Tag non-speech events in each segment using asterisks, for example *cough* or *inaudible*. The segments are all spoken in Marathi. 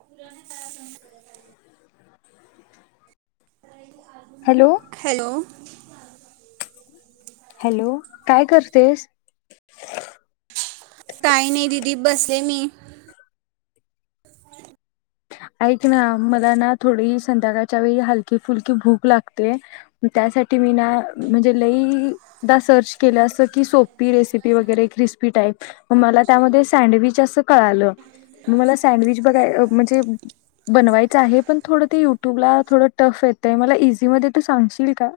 पुरन *unintelligible* हॅलो हॅलो. हॅलो काय करतेस? काही नाही. दिदी बसले मी. ऐक ना मला ना, थोडी संध्याकाळच्या वेळी हलकी फुलकी भूक लागते. त्यासाठी मी ना म्हणजे लईदा सर्च केलं असं कि, सोपी रेसिपी वगैरे क्रिस्पी टाईप म मला त्यामध्ये सँडविच असं कळालं मग मला सँडविच बघा अ म्हणजे बनवायचं आहे. पण थोडं ते युट्यूबला थोड टफ येतयं मला इझी मध्ये तु सांगशील का?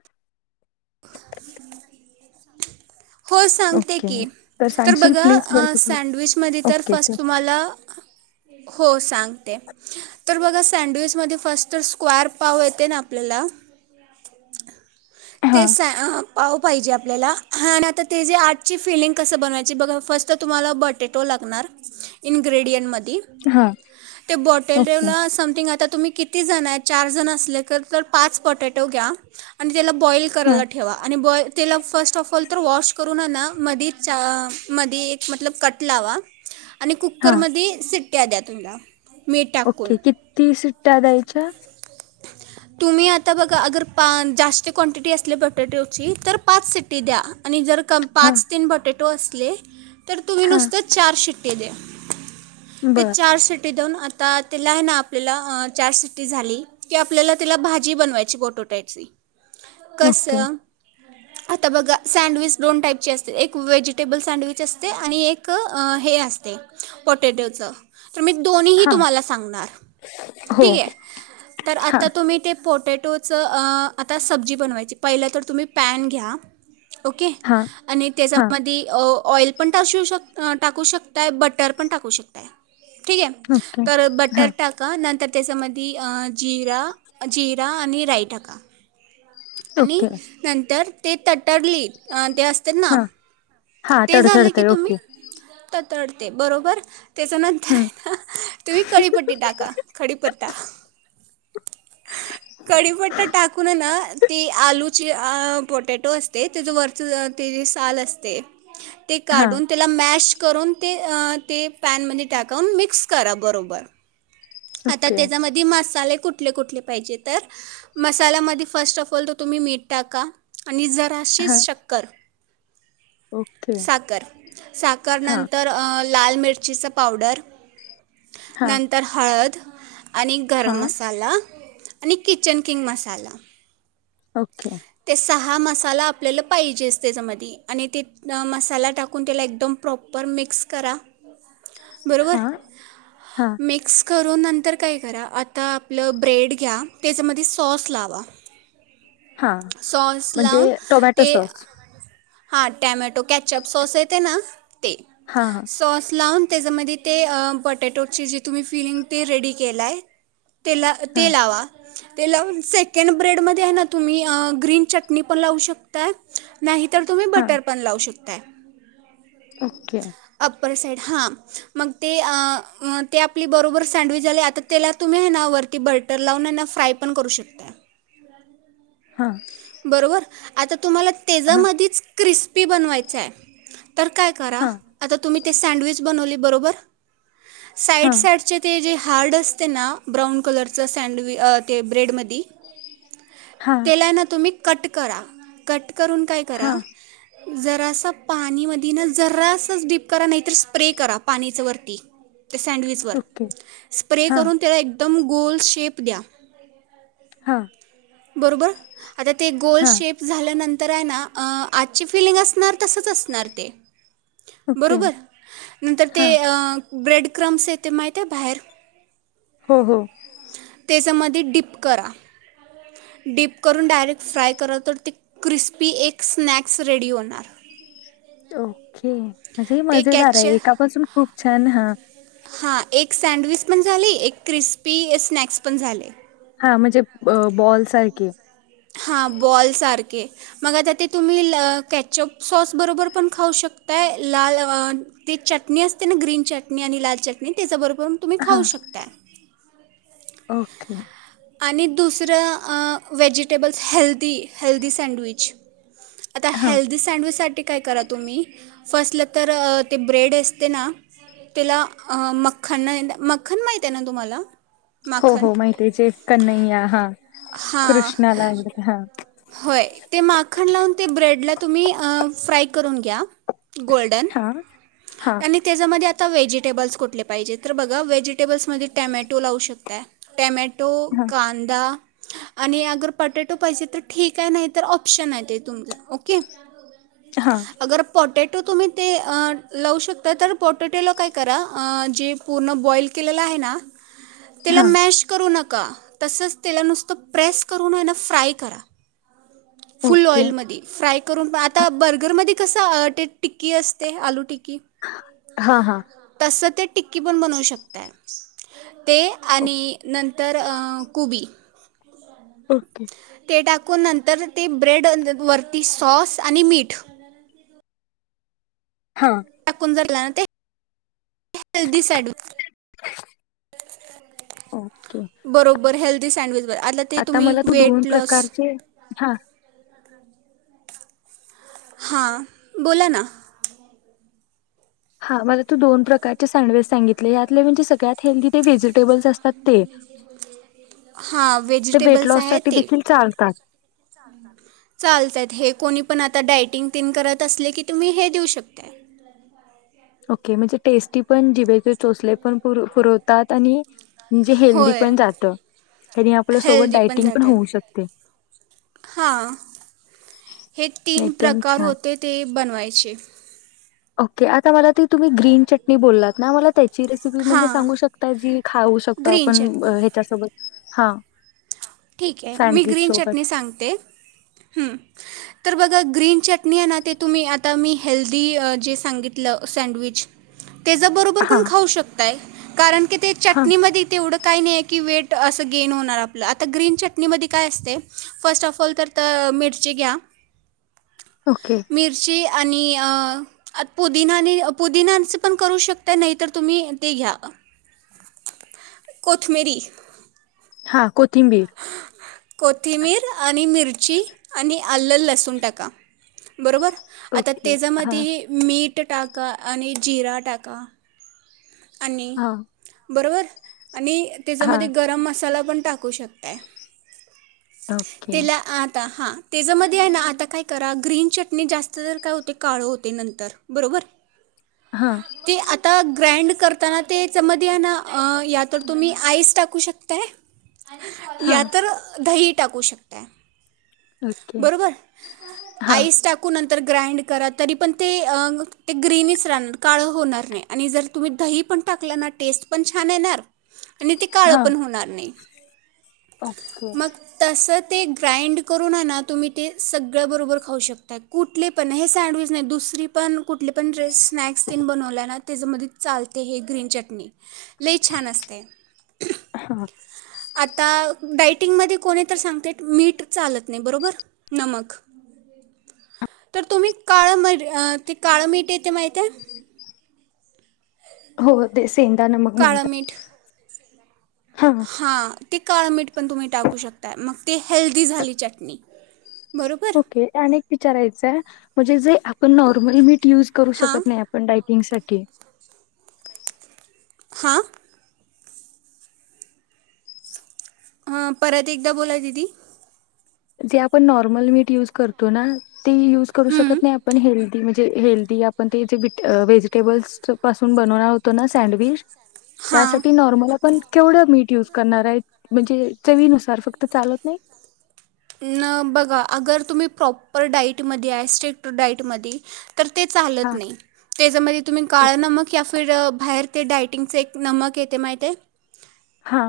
हो सांगते ओके की, तर सांगशील प्लीज बघा हेल्प सँडविचमध्ये तर ओके फस्ट तुम्हाला हो सांगते. तर बघा सँडविचमध्ये फस्ट तर *unintelligible* पाव येते ना आपल्याला. हा ते स्या अ पाव पाहिजे आपल्याला हा आता ते जे आजची फिलिंग कसं बनवायची बघा फर्स्ट तुम्हाला बटेटो लागणार. इन्ग्रेडियंटमध्ये हा ते ओके बॉटला समथिंग आ त्यात तुम्ही किती जण आहे चार जण असले तर पाच पटेटो घ्या आणि त्याला बॉईल हा करायला ठेवा आणि बॉ तेला फर्स्ट अ फॉल तर वॉश म ना मधीच अं मधीच म्हटलं कट लावा.. आणि हा कुकरमध्ये सिट.. द्या द्या तुमला ओके, किती सीट.. त्या द्यायच्या.. तुम्ही आता बघा अगर पा.. जास्त कॉन्टॅटी असली पोटॅटोची तर पाच सिट्टी द्या, आणि जर हा पाच, तीन, *unintelligible* बॉटेट तो असले.. तर तुम्ही हा नुसतं चार शिट्ट.. ते द्या ते बर चार सिटी दोन *unintelligible* आता तेला हाय ना आपल्याला अं.. चार सिट्टी झाली की, आपल्याला तिला भाजी बनवायची पोटॅटोची ओके कसं.... आता बघा, सँडविच दोन टाईपचे असते एक व्हेजिटेबल सँडविच असते आणि एक हे असते.. पोटॅटोचं.. तर मी दोन्हीही हा तुम्हाला सांगणार हो ठीक आहे.. तर हा आता तुम्ही ते.. पोटॅटोचं अं आता सब्जी बनवायची, पहिलं तर तुम्ही पॅन घ्या ओके.. हा आणि हा त्याच्यामध्ये ऑइल पण टाशु शक.. टाकू शकताय बटर पण टाकू शकताय ठीक आहे.. ओके तर हा बटर टाका नंतर त्याच्यामध्ये जिरा, जिरा आणि राई टाका आणि... ओके नंतर ते तटरली अं. ते अस ना... हा हा ते झालं की तडतडतय तुम्ही ओके तडतडते बरोबर त्याच्या हम्म नंतर..... तुम्ही कडीपती टाका पत्ता.. कडीपत्ता टाकून है ना ते आलू.. जे अं.. पोटॅटो असते त्याचे वरचे अ ते साल असते ते हा काढून त्याला मॅश.. करून ते अ ते पॅन मध्ये टाकून मिक्स करा बरोबर आता ओके त्याच्यामध्ये मसाले.. कुठले कुठले पाहिजे तर मसालामध्ये फर्स्ट ऑफ ऑल त तुम्ही मीठ टाका आणि हा जराशीच शक्कर ओके साख साख हा नंतर लाल मिरचीचं पावडर हा नंतर हद आणि हा गरम मसाला आणि किचन किंग मसाला ओके हा मसाला आपल्याला पाहिजेच त्याच्यामध्ये आणि ते मसाला टाकून त्याला एकदम प्रॉपर मिक्स करा बरोबर हा हा म्स करून नंतर काय करा आता आपलं ब्रेड घ्या त्याच्यामध्ये सॉस लावा हा सॉस म्हणजे टोमॅटो सॉस हा टॅमॅटो कॅचअप सॉस येते ना ते हा हा सोसला त्याच्यामध्ये ते बटॅटोचे जे तुम्ही फिरिंग ी रेडी केलाय तेला हा ते लालावा ते लाव सेकंड ब्रेड मध्ये आहे ना तुम्ही ग्रीन चटणी पण लावू शकताय नाही तर तुम्ही हा बटर पण लावू शकता कत्ता ओके सा हग आप बब सडविच झा आ त्याला तुम्ही वरती बटर लावून फ्राय पण करू शकता हां बरोबर आता तुम्हाला हा त्याच्यामध्येधच क्रिस्पी बनवायच आहे. तर काय करा हा आता तुम्ही ते सँडविच बनवली बरोबर. साईड हा साईडचे ते जे हार्ड असते ना ब्राऊन कलरचं सँडवि ते ब्रेडमध्ये हा तेल तुम्ही कट करा कट. करून काय हा करा. जरासा पाणी मध ना जरासच डडीप करा नाहीतर स्प्रे करा पाणीच वरती ते सँडविचवर ओके स्प्रे हा करून त्याला एक तम गोल शेप द्या. हा बरोबर. आता ते गोल हा शेप झाल्यानंतर तर आहे ना आजची फिलिंग असणार तसच असणार ते. ओके बरोबर नर हा ब्रेड. क्रमस ते मा त्या बाहेर हो हो त्याच्यामध्ये डीप करा डडीप करून डायरेक्ट फ्राय करा तर ती क्रिस्पी एक स्नॅक्स रेडी होणार. हो. ओ म्हणजे ह ते मजेदार कॅच आहे एकापसून खूप छान हा. हां एक सँडविच पण झाली एक क्रिस्पी स्नॅक्स पण झाले. हा म्हणजे बॉल सारखे हां बॉल सारखे मग आता ते तुम्ही कॅचअप सॉस बरोबर पण खाऊ शकताय लाल ते चटणी असते ना ग्रीन चटणी आणि लाल चटणी त्याच्याबरोबर तुम्ही हां, खाऊ शकता. ओके. आणि दुसरं वहेजिटेबल्स हेल्दी हेल्दी सँडविच आता हां, हेल्दी सँडविचसाठीठी काय करा तुम्ही फर्स्टला तर ते ब्रेड असते ना त्याला मन मन माहिित आहे ना तुम्हाला हो माखन हो माहिचे कनय्या हा हां कृष्णाला हा होय ते माखण लावून ते ब्रेडला तुम्ही फ्राय करून घ्या. गोल्डन हां, हां, आणि त्याच्यामध्ये आ. आता व्हेजिटेबल्स कुठले पाहिजे तर बघा व्हेजिटेबल्समध्येध्ये टॅमॅटो लावू शकताय टॅमॅट टो हां, कांदा आणि अगर पटॅटो पाहिजे तर. ठीक आहे, नाही तर ऑप्शन हाय ते तुमचं ओके. हां, अगर पोटट तुम्ही ते अ लावू शकताय तर पोटेटोला काय करा अ जे पूर्ण बॉईल केलेलं आहे ना. त्याला हां, मॅश करू नका का तसच तेला नुसतं प्रेस करून हाय ना फ्राय करा. Full okay. ऑइलमध्यी फ्राय करून आता बर्गरमध्ये कस ते टिक्की असते आलू टिक्की हां, हां, तस ते टिक्की पण बनवू शकताय. ते आणि नंत तर अ कुबी ओके. टाकून नंतर ते ब्रेड वरती सॉस आणि मीठ हां, टाकून झाला ते हल्दी साईड ओके. बरोबर हेल्थ ते सँड्विच आता मला तू दोन प्रकारचे हा. हां बोला ना. हा मला तू दोन प्रकारचे सँडविच सांगितले यातले म्हणजे सगळ्यात हेल्दी ते व्हेजिटेबल्स असतात ते. हां ते वेट व्हेजिटेबल्स लॉस आहे साठी देखील चालतात. चालतय हे कोणी पण आता डायटिंग तेन करत असले की तुम्ही हे देऊ शकताय. ओके, म्हणजे टेस्टी पण जिभेचे चोचले पण पुरवतात आणि म्हणजे हेल्दी होय पण जातं त्यानी आपल्या सोबत हेल्दी पण डायटिंग जातय होऊ शकते. हां हे तीन एकदम प्रकार छान होते ते बनवायचे. ओके. आ मला तुम्ही ग्रीन चटणी बोललात ना मला त्याची रेसिपी म्हणजे हां सांगू शकताय जी खाऊ शकतो ग्रीन आपण चटणी हेच्यासोबत. हा. ठीक आहे मी ग्रीन चटणी सांगते तर ब ग्रीन चटणी हाय ना तुम्ही आता मी हेल्दी जे सांगितलं सडविच. तेझ्या बरोबर पण हां खाऊ शकताय, कारण की ते हां चटणीमध्ये तेवढं काय नई हाय की वेट अस गेन होणार आपल आता ग्रीन चटणीमध्ये काय असतय फर्स्ट ऑफ ऑल तर तर मिरची घ्या. ओके मिर्ची. आणि अ पुदिनाने पुदिनाचे पण करू शकता नाही तर तुम्ही ते घ्या कोथमीरी. हा कोथिंबीर. कोथिंमीर आणि मिरची आणि आलं, लसूण टाका बरोबर. आता ओके हां त्याच्यामध्ये मीठ ते टाका आणि जीरा टाका. आणि हां बरोबर. आणि तेजामध्ये हां गरम मसाला आपण टाकू शकतायं. *inaudible* ओके तिला आता हां त्याच्यामध्ये आहे ना, आता काय करा ग्रीन चटणी जास्त तर काय होते काळं होते नंतर बरोबर. हां *inaudible* ते आता ग्रँड करताना तेच मधी हाय ना अ यातर तुम्ही आईस टाकू शकताय हां या तर दही टाकू शकताय. ओके बरोबर, हां आईस टाकू नं तर ग्राईंड करा तरी पण ते अ ग्रीनच राहनार काळ होणार नाही आणि जर तुम्ही दही पण टाकलंणा टेस्ट पण छान येणार आणि ते काळं हां पण होणार नाही. *inaudible* ओके मग तसच ते ग्राइंड करून हाय ना तुम्ही ते सगळ बरोबर खाऊ शकता. कुठले पण हे सँडविच नाही दुसरी पण कुठले पण जे स्नॅक्स तेन बनवलायं ना त्याच्यामध्ये चालते हे ग्रीन चटणी. ली छान असते. हां *inaudible* आता डायटिंगमध्ये कोनी तर सांगतेत मीठ चालत नाही बरोबर. नमक, *inaudible* तर तुम्ही काळं मेठ अ ते काळं मीठ येते माहित हाय. *inaudible* हो तेच. सेंदा नमक म्हणतात. हां हा ते काळ मीठ पण तुम्ही टाकू शकताय. मग ते हेल्दी झाली चटणी. बरोबर ओके आणि एक विचारायचाय? म्हणजे जे आपण नॉर्मल मीठ यूज करू हां शकत नाही आपण डाए टिंगसाठी. हा. ह परत एकदा बोला दिदी. जे आपण नॉर्मल मीट यूज करतो ना. ते यूज करू हं, शकत नाही आपण हेल्दी म्हणजे हेल्दी आपण ते जे व्हिट अ व्हेजिटेबल्स पासून बनवणार होतो ना सँडविच हां त्यासाठी नॉर्मल आपण केवढं मीठ यूज करणार आहे, म्हणजे चवीनुसार फक्त चालत नाही. न बघा अगर तुम्ही प्रॉपर डाईटमध्ये आहे. स्ट्रिक्ट डाईटमधी तर ते चालत हा नाही. त्याच्यामध्ये तुम्ही काळं नमक या फिर बाहेर ते डायटिंगचे एक नमक येते माहितीय हा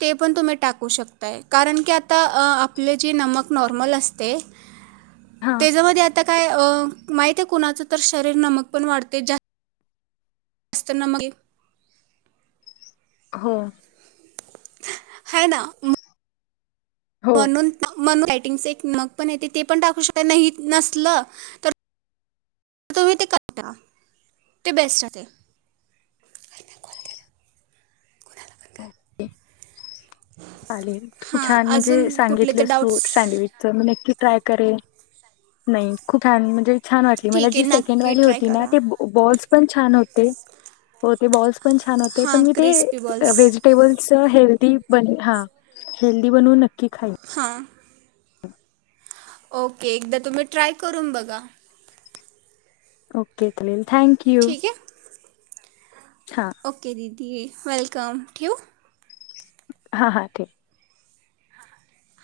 ते पण तुम्ही टाकू शकताय. कारण की आता आपले जे नमक नॉर्मल असते. हा त्याच्यामध्ये आता काय माहिते कुणाच तर शरीर नमक पण वाढते. जास्त *unintelligible* हो हना. हो पणून प मन रायटिंग एक मग पण येते ते पण टाकू शक नाही नसल तर तुम्ही ते का ते बेस्ट ओके चाले खूप हां छान म्हणजे अजून कुठले तर सांगितलंस तू डाऊट्स सँडविचच म्हणज ट्राय करे नाही खूप छान म्हणजे छान वाटली मला ठीक आहे जी सेकंड नक्की वाली ट्राय होती ना करा ते बॉल्स पण छान होते हो बॉ पण छान होते पण हां मी ते क्रिस्पी बॉल्स व्हेजिटेब हेल्थ ती बन हा हेल्दी बनवू नककी हा ओके एकदा तुम्ही ट्राय करून बघा ओके तल थँक यू ठीक आहे हां ओके दिी वेलकम ठेव हा हा ठीक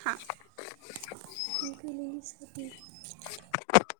हा मु गलेलीसाठी हा